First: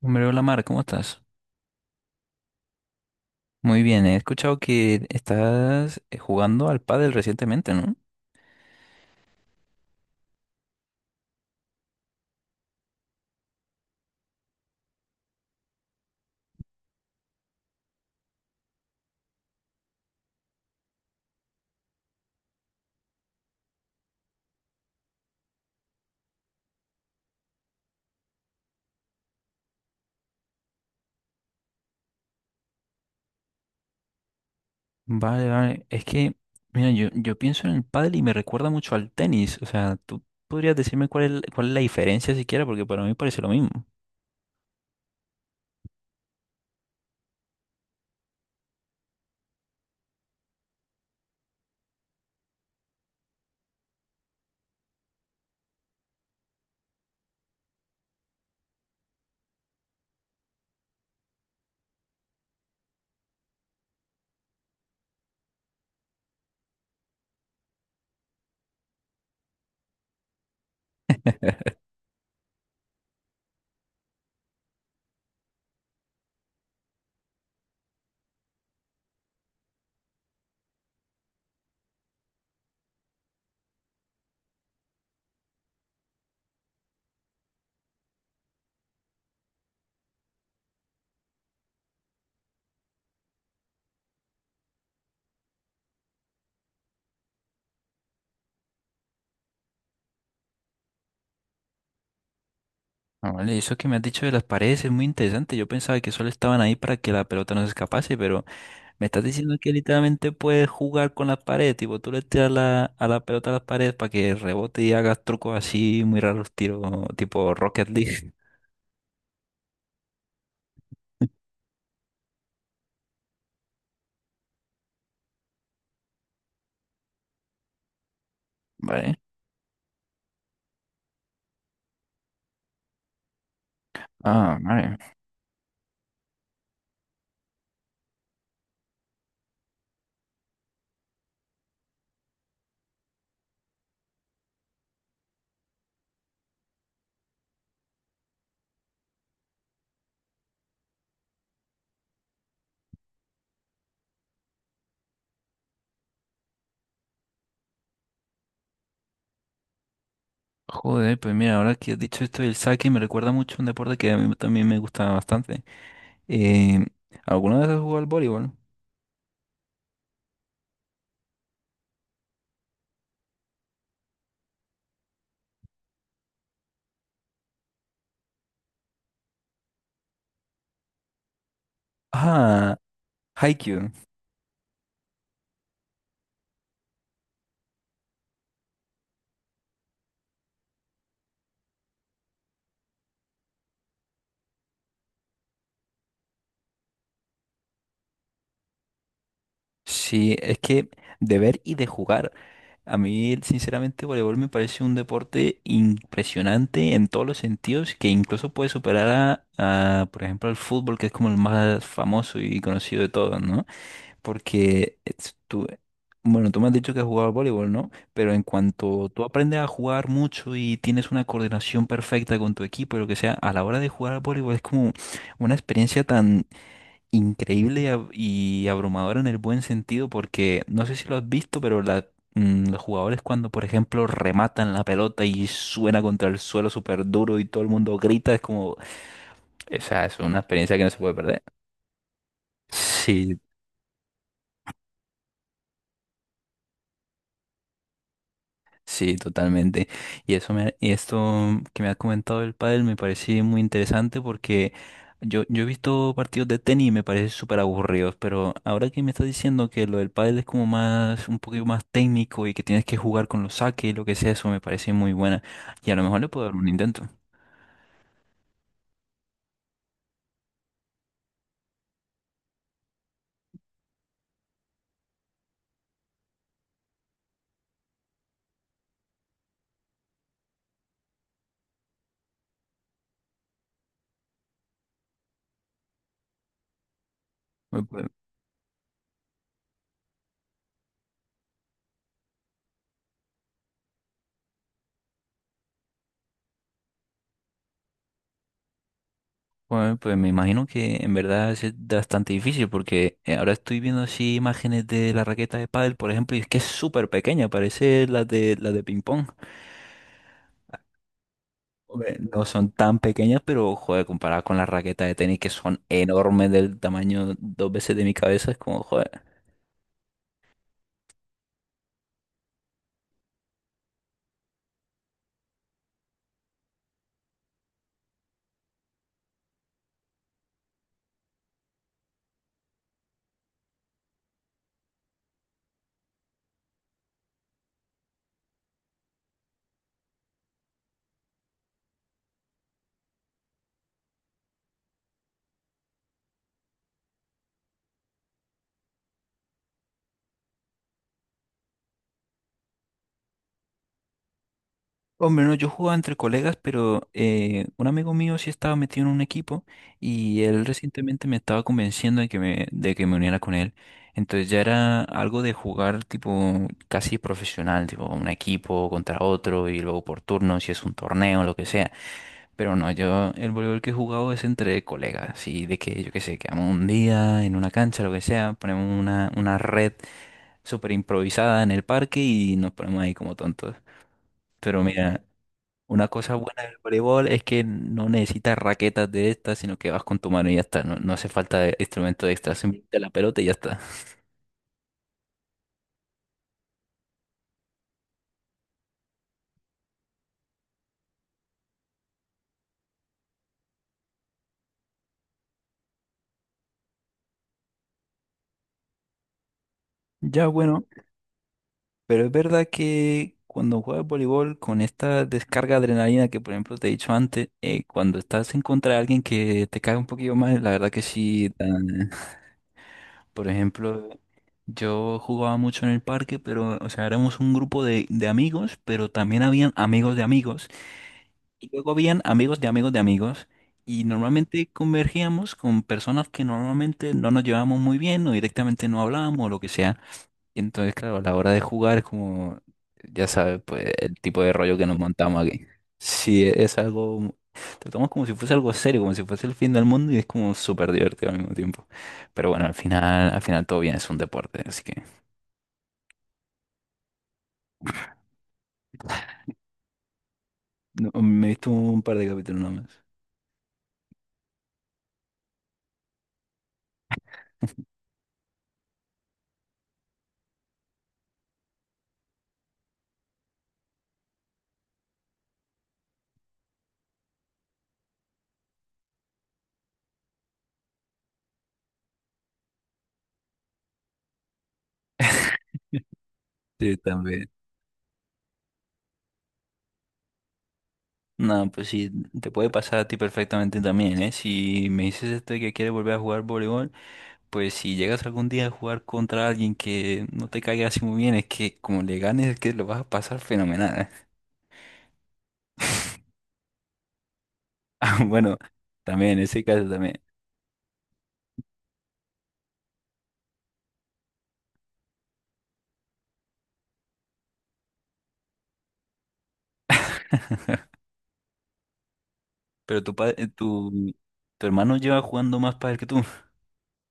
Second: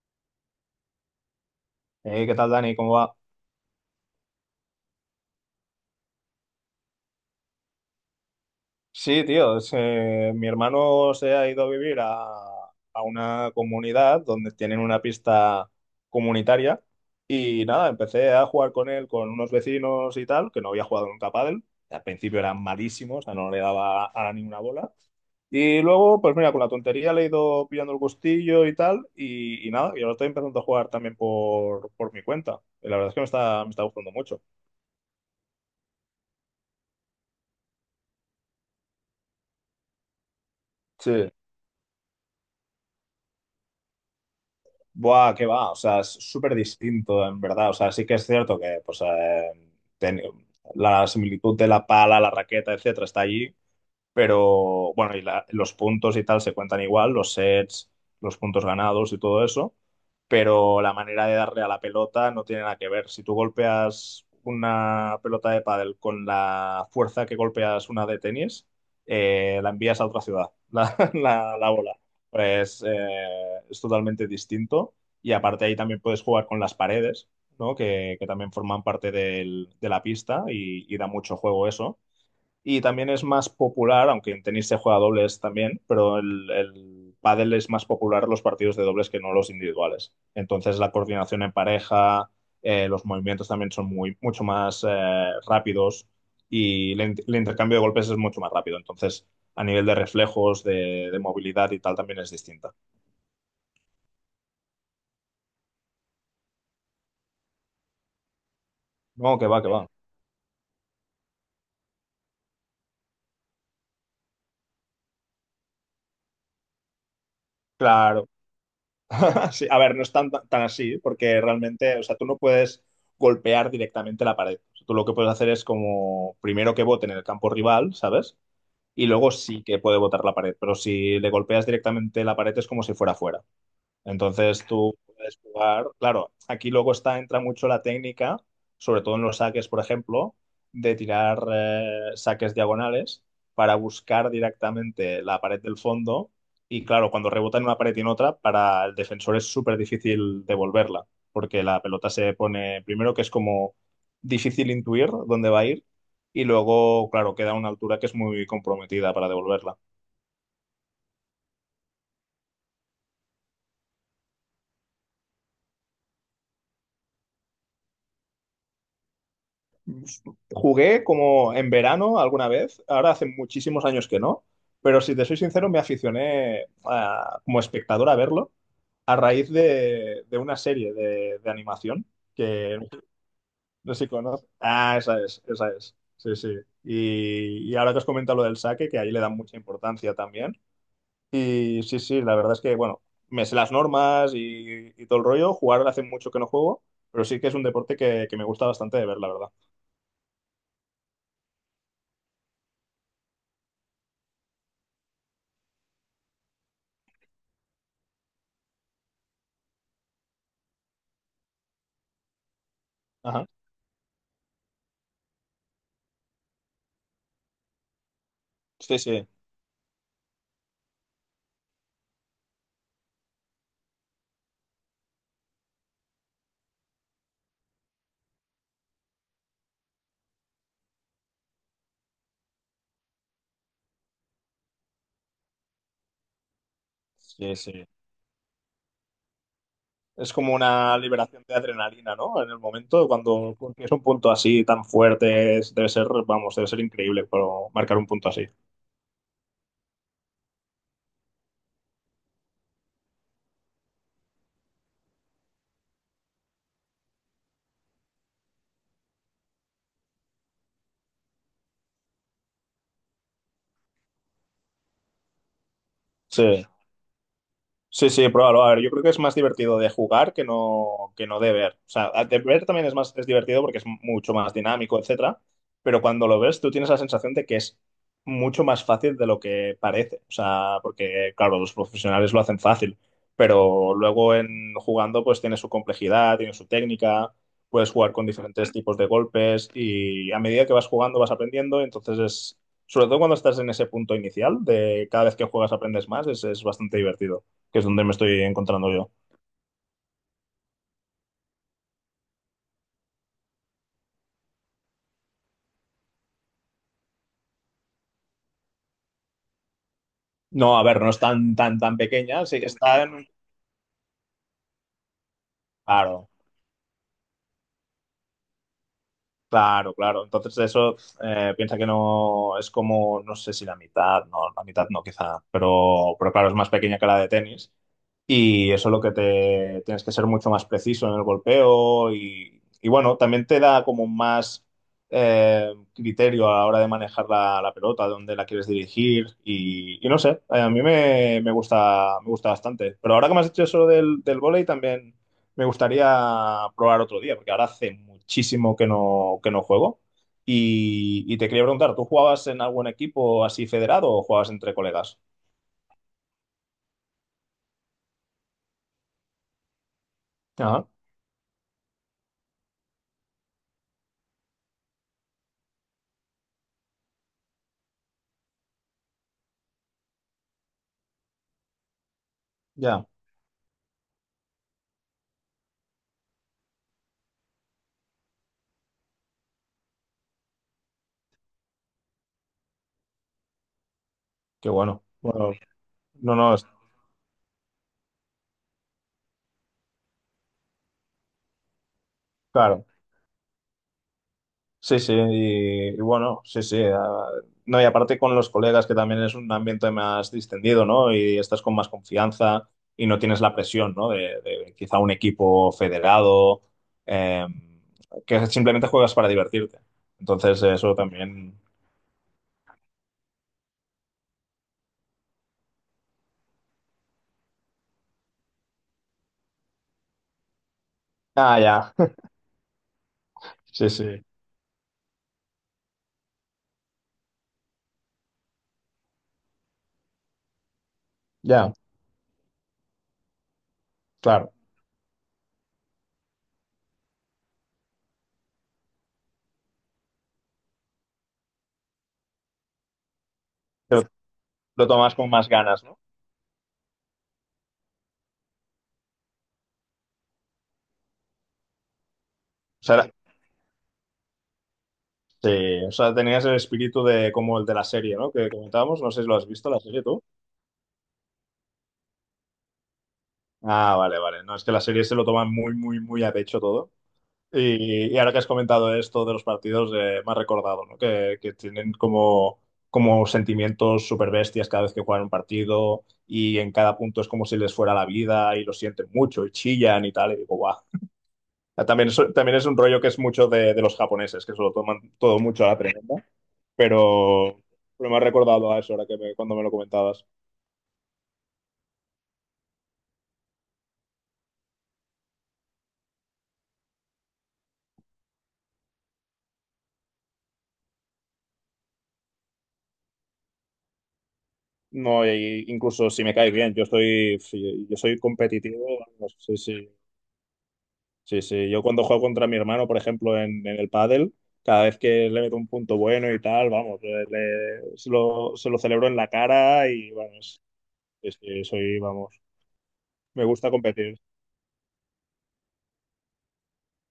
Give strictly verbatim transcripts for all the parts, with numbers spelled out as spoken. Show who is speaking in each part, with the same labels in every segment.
Speaker 1: Hombre, hola Mar, ¿cómo estás?
Speaker 2: Eh, ¿qué tal, Dani? ¿Cómo va?
Speaker 1: Muy bien, he escuchado que estás eh, jugando al pádel recientemente, ¿no?
Speaker 2: Sí, tío, es, eh, mi hermano se ha ido a vivir a, a una comunidad donde tienen una pista comunitaria y nada, empecé a jugar con él, con unos vecinos y tal, que no había jugado nunca a pádel. Al principio era malísimo, o sea, no le daba a ninguna bola. Y luego, pues mira, con la tontería le he ido pillando el gustillo y tal, y, y nada, y ahora estoy empezando a jugar también por, por mi cuenta. Y la verdad es que me está, me está gustando mucho.
Speaker 1: Vale, vale. Es que, mira, yo, yo pienso en el pádel y me recuerda mucho al tenis. O sea, ¿tú podrías decirme cuál es,
Speaker 2: Sí.
Speaker 1: la- cuál es la diferencia siquiera? Porque para mí parece lo mismo.
Speaker 2: Buah, qué va, o sea, es súper distinto, en verdad. O sea, sí que es cierto que pues, eh, ten- la similitud de la pala, la raqueta, etcétera, está allí, pero bueno, y la- los puntos y tal se cuentan igual, los sets, los puntos ganados y todo eso. Pero la manera de darle a la pelota no tiene nada que ver. Si tú golpeas una pelota de pádel con la fuerza que golpeas una de tenis, eh, la envías a otra ciudad, la, la- la bola. Pues eh, es totalmente distinto. Y aparte ahí también puedes jugar con las paredes, ¿no? Que, que también forman parte del- de la pista y y da mucho juego eso y también es más popular, aunque en tenis se juega a dobles también, pero el, el pádel es más popular los partidos de dobles que no los individuales. Entonces la coordinación en pareja, eh, los movimientos también son muy, mucho más eh, rápidos y el, in- el intercambio de golpes es mucho más rápido. Entonces a nivel de reflejos, de, de movilidad y tal también es distinta.
Speaker 1: Ah, vale, eso que me has dicho de las paredes es muy interesante. Yo pensaba que solo estaban ahí para que la pelota no se escapase, pero me estás
Speaker 2: No, que
Speaker 1: diciendo
Speaker 2: va,
Speaker 1: que
Speaker 2: que va.
Speaker 1: literalmente puedes jugar con las paredes, tipo, tú le tiras la, a la pelota a las paredes para que rebote y hagas trucos así muy raros, tiros tipo Rocket
Speaker 2: Claro.
Speaker 1: League.
Speaker 2: Sí, a ver, no es tan, tan así, porque realmente, o sea, tú no puedes golpear directamente la pared. Tú lo que puedes hacer es como primero que vote en el campo rival, ¿sabes? Y
Speaker 1: Vale.
Speaker 2: luego sí que puede votar la pared, pero si le golpeas directamente la pared es como si fuera fuera.
Speaker 1: Ah,
Speaker 2: Entonces tú
Speaker 1: vale.
Speaker 2: puedes jugar, claro, aquí luego está, entra mucho la técnica, sobre todo en los saques, por ejemplo, de tirar eh, saques diagonales para buscar directamente la pared del fondo y claro, cuando rebota en una pared y en otra, para el defensor es súper difícil devolverla, porque la pelota se pone, primero que es como difícil intuir dónde va a ir y luego, claro, queda a una altura que es muy comprometida para devolverla.
Speaker 1: Joder, pues mira, ahora que has dicho esto del saque, me recuerda mucho a un deporte que a mí también me gusta bastante. Eh, ¿Alguna vez has jugado al voleibol?
Speaker 2: Jugué como en verano alguna vez, ahora hace muchísimos años que no, pero si te soy sincero, me aficioné a- como espectador a verlo a raíz de, de una serie de, de animación
Speaker 1: Ah,
Speaker 2: que
Speaker 1: Haikyuu.
Speaker 2: no sé si conoces. Ah, esa es, esa es. Sí, sí. Y, y ahora que has comentado lo del saque, que ahí le dan mucha importancia también. Y sí, sí, la verdad es que, bueno, me sé las normas y, y todo el rollo. Jugar hace mucho que no juego, pero sí que es un deporte que, que me gusta bastante de ver, la verdad.
Speaker 1: Sí, es que de ver y de jugar. A mí, sinceramente, voleibol me parece un deporte impresionante en todos los sentidos, que incluso puede superar a, a, por ejemplo, al fútbol, que es como el más famoso y conocido de todos,
Speaker 2: Ajá.
Speaker 1: ¿no? Porque es- tú, bueno, tú me has dicho que has jugado al voleibol, ¿no? Pero en
Speaker 2: Sí,
Speaker 1: cuanto tú
Speaker 2: sí.
Speaker 1: aprendes a jugar mucho y tienes una coordinación perfecta con tu equipo y lo que sea, a la hora de jugar al voleibol es como una experiencia tan increíble y, ab- y abrumadora en el buen sentido porque no sé si lo has visto, pero la- mm, los jugadores cuando, por ejemplo, rematan la pelota y suena contra el suelo súper duro y
Speaker 2: Sí,
Speaker 1: todo el
Speaker 2: sí.
Speaker 1: mundo grita, es como, esa es
Speaker 2: Es
Speaker 1: una
Speaker 2: como
Speaker 1: experiencia que no
Speaker 2: una
Speaker 1: se puede perder.
Speaker 2: liberación de adrenalina, ¿no? En el momento,
Speaker 1: Sí,
Speaker 2: cuando consigues un punto así tan fuerte, es- debe ser, vamos, debe ser increíble pero marcar un punto así.
Speaker 1: sí, totalmente. Y eso me, y esto que me ha comentado el pádel me parece muy interesante porque yo, yo he visto partidos de tenis y me parecen súper aburridos, pero ahora que me estás diciendo que lo del pádel es como más, un poquito más técnico y que tienes que jugar con los saques y lo que sea, eso me parece muy buena. Y a lo mejor le puedo dar
Speaker 2: Sí.
Speaker 1: un intento.
Speaker 2: Sí, sí, pruébalo. A ver, yo creo que es más divertido de jugar que no, que no de ver. O sea, de ver también es más, es divertido porque es mucho más dinámico, etcétera. Pero cuando lo ves, tú tienes la sensación de que es mucho más fácil de lo que parece. O sea, porque, claro, los profesionales lo hacen fácil. Pero luego en jugando, pues tiene su complejidad, tiene su técnica,
Speaker 1: Bueno,
Speaker 2: puedes
Speaker 1: Pues,
Speaker 2: jugar con diferentes tipos de golpes y a medida que vas jugando vas aprendiendo. Entonces es, sobre todo cuando estás en ese punto inicial, de cada vez que juegas aprendes más, es es bastante divertido que es donde me estoy encontrando yo.
Speaker 1: pues- pues me imagino que en verdad es bastante difícil porque eh, ahora estoy viendo así imágenes de la raqueta de pádel, por ejemplo, y es que es súper pequeña, parece la de la de ping pong.
Speaker 2: No, a ver, no es tan, tan, tan
Speaker 1: Hombre,
Speaker 2: pequeña,
Speaker 1: no
Speaker 2: sí que
Speaker 1: son tan
Speaker 2: está en...
Speaker 1: pequeñas, pero joder, comparada con las raquetas de tenis que son
Speaker 2: Claro,
Speaker 1: enormes del tamaño dos veces de mi cabeza, es como joder.
Speaker 2: claro, claro. Entonces eso eh, piensa que no es como, no sé si la mitad, no, la mitad no quizá, pero, pero claro, es más pequeña que la de tenis. Y eso es lo que te tienes que ser mucho más preciso en el golpeo y, y bueno, también te da como más eh, criterio a la hora de manejar la, la pelota, dónde la quieres dirigir y, y no sé, eh, a mí me, me gusta, me gusta bastante. Pero ahora que me has dicho eso del, del vóley también me gustaría probar otro día, porque ahora hace muchísimo que no, que no juego. Y, y te quería preguntar, ¿tú jugabas en algún equipo así federado o jugabas entre colegas?
Speaker 1: Hombre, no, yo jugaba entre colegas, pero eh, un amigo mío sí estaba metido en un equipo y él
Speaker 2: Ajá,
Speaker 1: recientemente me estaba convenciendo de que me, de que me uniera con él. Entonces ya era algo de jugar tipo casi profesional, tipo un equipo contra otro y luego por turno, si es un torneo, lo que sea. Pero no,
Speaker 2: ya,
Speaker 1: yo el voleibol que he jugado es entre colegas, y de que yo qué sé, quedamos un día en una cancha, lo que sea, ponemos una, una red súper improvisada en el parque y nos ponemos ahí como tontos.
Speaker 2: qué
Speaker 1: Pero
Speaker 2: bueno.
Speaker 1: mira,
Speaker 2: Bueno,
Speaker 1: una cosa
Speaker 2: no, no,
Speaker 1: buena
Speaker 2: es-
Speaker 1: del voleibol es que no necesitas raquetas de estas, sino que vas con tu mano y ya está. No, no hace falta de- instrumento extra,
Speaker 2: claro.
Speaker 1: simplemente la pelota y ya está.
Speaker 2: Sí, sí, y, y bueno, sí, sí. Ah, no, y aparte con los colegas, que también es un ambiente más distendido, ¿no? Y estás con más confianza y no tienes la presión, ¿no? De, de quizá un equipo federado, eh, que simplemente juegas para divertirte.
Speaker 1: Ya,
Speaker 2: Entonces,
Speaker 1: bueno,
Speaker 2: eso también.
Speaker 1: pero es verdad que cuando juegas voleibol con esta descarga de adrenalina que, por ejemplo, te he dicho antes, eh, cuando estás en contra de alguien que te cae un poquillo mal, la verdad que sí.
Speaker 2: Ah,
Speaker 1: da-
Speaker 2: ya.
Speaker 1: Por
Speaker 2: Sí,
Speaker 1: ejemplo,
Speaker 2: sí.
Speaker 1: yo jugaba mucho en el parque, pero, o sea, éramos un grupo de, de amigos, pero también habían amigos de amigos. Y
Speaker 2: Ya,
Speaker 1: luego habían amigos de amigos de amigos y
Speaker 2: claro.
Speaker 1: normalmente convergíamos con personas que normalmente no nos llevábamos muy bien o directamente no hablábamos o lo que sea. Y entonces, claro, a la hora de jugar es como, ya sabes, pues
Speaker 2: Pero
Speaker 1: el tipo de rollo que
Speaker 2: lo
Speaker 1: nos
Speaker 2: tomas con
Speaker 1: montamos
Speaker 2: más
Speaker 1: aquí.
Speaker 2: ganas, ¿no? O
Speaker 1: Sí, e- es algo, tratamos como si fuese algo serio, como si fuese el fin del mundo y es como súper divertido al mismo tiempo. Pero bueno, al
Speaker 2: sea, era-
Speaker 1: final, al final todo bien, es un deporte, así que.
Speaker 2: sí, o sea, tenías el espíritu de como el de la serie, ¿no? Que comentábamos, no sé si lo has visto, la serie tú.
Speaker 1: No, me he visto un par de capítulos nomás.
Speaker 2: Ah, vale, vale. No, es que las series se lo toman muy, muy, muy a pecho todo. Y, y ahora que has comentado esto de los partidos, eh, me has recordado, ¿no? Que, que tienen como, como sentimientos súper bestias cada vez que juegan un partido y en cada punto es como si les fuera la vida y lo sienten mucho y chillan y tal. Y digo, guau. También es, también es un rollo que es mucho de, de los japoneses, que se lo toman todo mucho a la tremenda.
Speaker 1: Sí, también.
Speaker 2: Pero, pero me has recordado a eso ahora que me- cuando me lo comentabas.
Speaker 1: No, pues sí, te puede pasar a ti perfectamente también, ¿eh? Si me dices esto de que quieres volver a jugar voleibol, pues si llegas algún día a jugar contra alguien que no te caiga así muy bien, es que como le ganes, es que lo vas a pasar fenomenal, ¿eh?
Speaker 2: No, y incluso si me caes bien, yo estoy, si, yo soy
Speaker 1: Bueno,
Speaker 2: competitivo.
Speaker 1: también,
Speaker 2: Vamos,
Speaker 1: en
Speaker 2: sí,
Speaker 1: ese caso
Speaker 2: sí,
Speaker 1: también.
Speaker 2: sí, sí. Yo cuando juego contra mi hermano, por ejemplo, en, en el pádel, cada vez que le meto un punto bueno y tal, vamos, eh, le- se lo, se lo celebro en la cara y vamos, es que soy, vamos,
Speaker 1: Pero tu, pa-
Speaker 2: me
Speaker 1: eh,
Speaker 2: gusta
Speaker 1: tu,
Speaker 2: competir.
Speaker 1: tu hermano lleva jugando más pádel que tú.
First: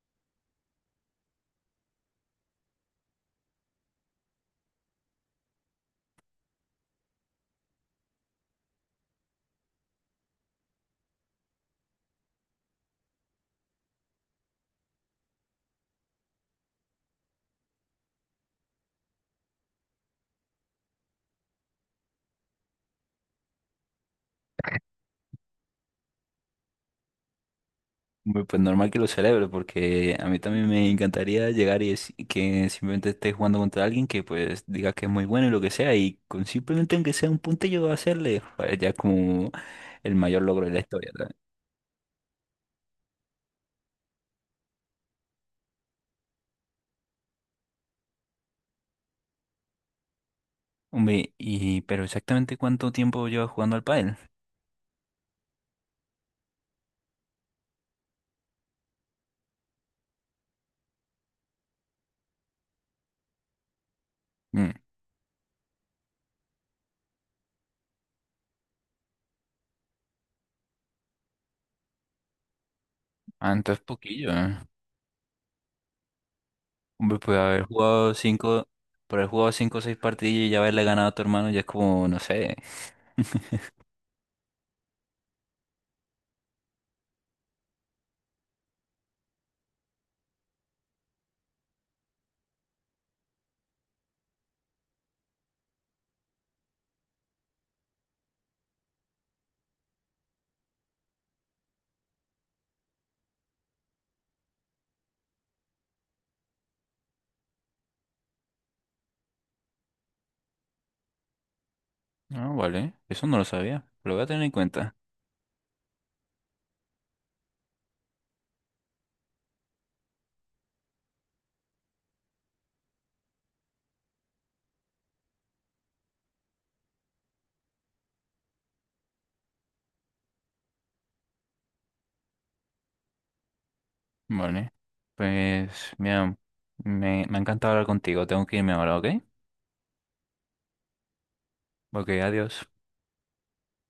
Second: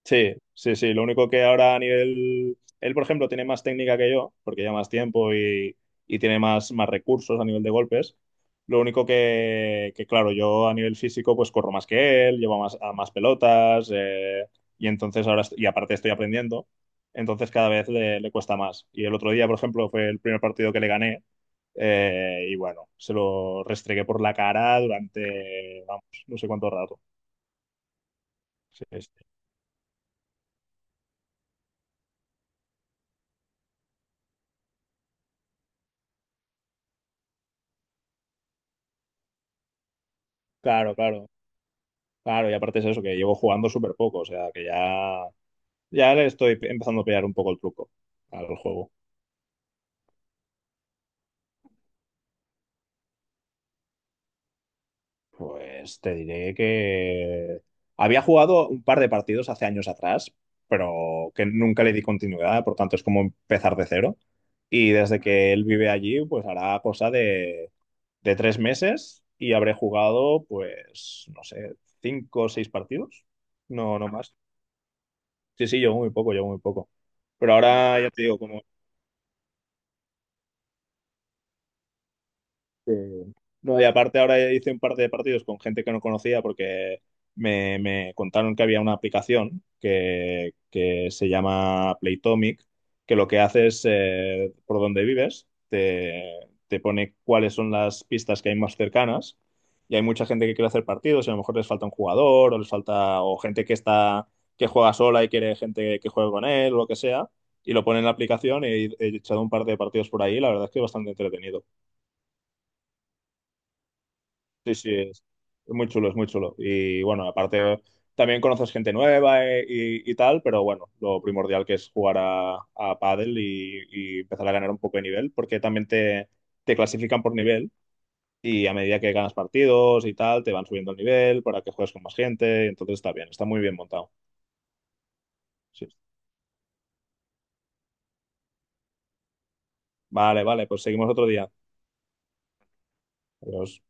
Speaker 2: Sí, sí, sí. Lo único que ahora a nivel... Él, por ejemplo, tiene más técnica que yo, porque lleva más tiempo y, y tiene más, más, recursos a nivel de golpes. Lo único que, que, claro, yo a nivel físico pues corro más que él, llevo más, a más pelotas eh, y entonces ahora, est- y aparte estoy aprendiendo, entonces cada vez le, le cuesta más. Y el otro día, por ejemplo, fue el primer partido que le gané, eh, y bueno, se lo restregué por la cara durante, vamos, no sé cuánto rato.
Speaker 1: Hombre, pues
Speaker 2: Sí,
Speaker 1: normal que lo
Speaker 2: sí.
Speaker 1: celebre, porque a mí también me encantaría llegar y es- que simplemente esté jugando contra alguien que pues diga que es muy bueno y lo que sea, y con simplemente aunque sea un puntillo hacerle, pues ya es como el mayor logro de la
Speaker 2: Claro,
Speaker 1: historia,
Speaker 2: claro.
Speaker 1: ¿sabes?
Speaker 2: Claro, y aparte es eso, que llevo jugando súper poco, o sea, que ya, ya le estoy empezando a pillar un poco el truco al juego.
Speaker 1: Hombre, ¿y pero exactamente cuánto tiempo llevas jugando al pádel?
Speaker 2: Pues te diré que había jugado un par de partidos hace años atrás, pero que nunca le di continuidad, por tanto es como empezar de cero.
Speaker 1: Mm.
Speaker 2: Y desde que él vive allí, pues hará cosa de, de tres meses y habré jugado, pues, no sé, cinco o seis partidos.
Speaker 1: Ah, entonces
Speaker 2: No, no
Speaker 1: poquillo,
Speaker 2: más.
Speaker 1: ¿eh?
Speaker 2: Sí, sí, llevo muy poco, llevo muy poco.
Speaker 1: Hombre, pues
Speaker 2: Pero
Speaker 1: haber
Speaker 2: ahora ya
Speaker 1: jugado
Speaker 2: te digo, como
Speaker 1: cinco, por haber jugado cinco o seis partidos y ya haberle ganado a tu hermano ya es como, no sé.
Speaker 2: Eh, no, y aparte ahora hice un par de partidos con gente que no conocía porque me, me contaron que había una aplicación que, que se llama Playtomic, que lo que hace es, eh, por donde vives, te, te pone cuáles son las pistas que hay más cercanas. Y hay mucha gente que quiere hacer partidos y a lo mejor les falta un jugador o les falta o gente que está que juega sola y quiere gente que juegue con él o lo que sea y lo pone en la aplicación y he echado un par de partidos por ahí. La verdad es que es bastante entretenido.
Speaker 1: Ah, vale, eso no lo sabía, lo voy a tener en
Speaker 2: Sí,
Speaker 1: cuenta.
Speaker 2: sí, es es muy chulo, es muy chulo. Y bueno, aparte también conoces gente nueva eh, y, y tal, pero bueno, lo primordial que es jugar a, a pádel y, y empezar a ganar un poco de nivel, porque también te, te clasifican por nivel y a medida que ganas partidos y tal, te van subiendo el nivel para que juegues con más gente, entonces está bien, está muy bien montado.
Speaker 1: Vale. Pues,
Speaker 2: Sí.
Speaker 1: mira, me, me ha encantado hablar contigo. Tengo que irme ahora, ¿ok?
Speaker 2: Vale, vale, pues seguimos otro día.
Speaker 1: Ok, adiós.
Speaker 2: Adiós.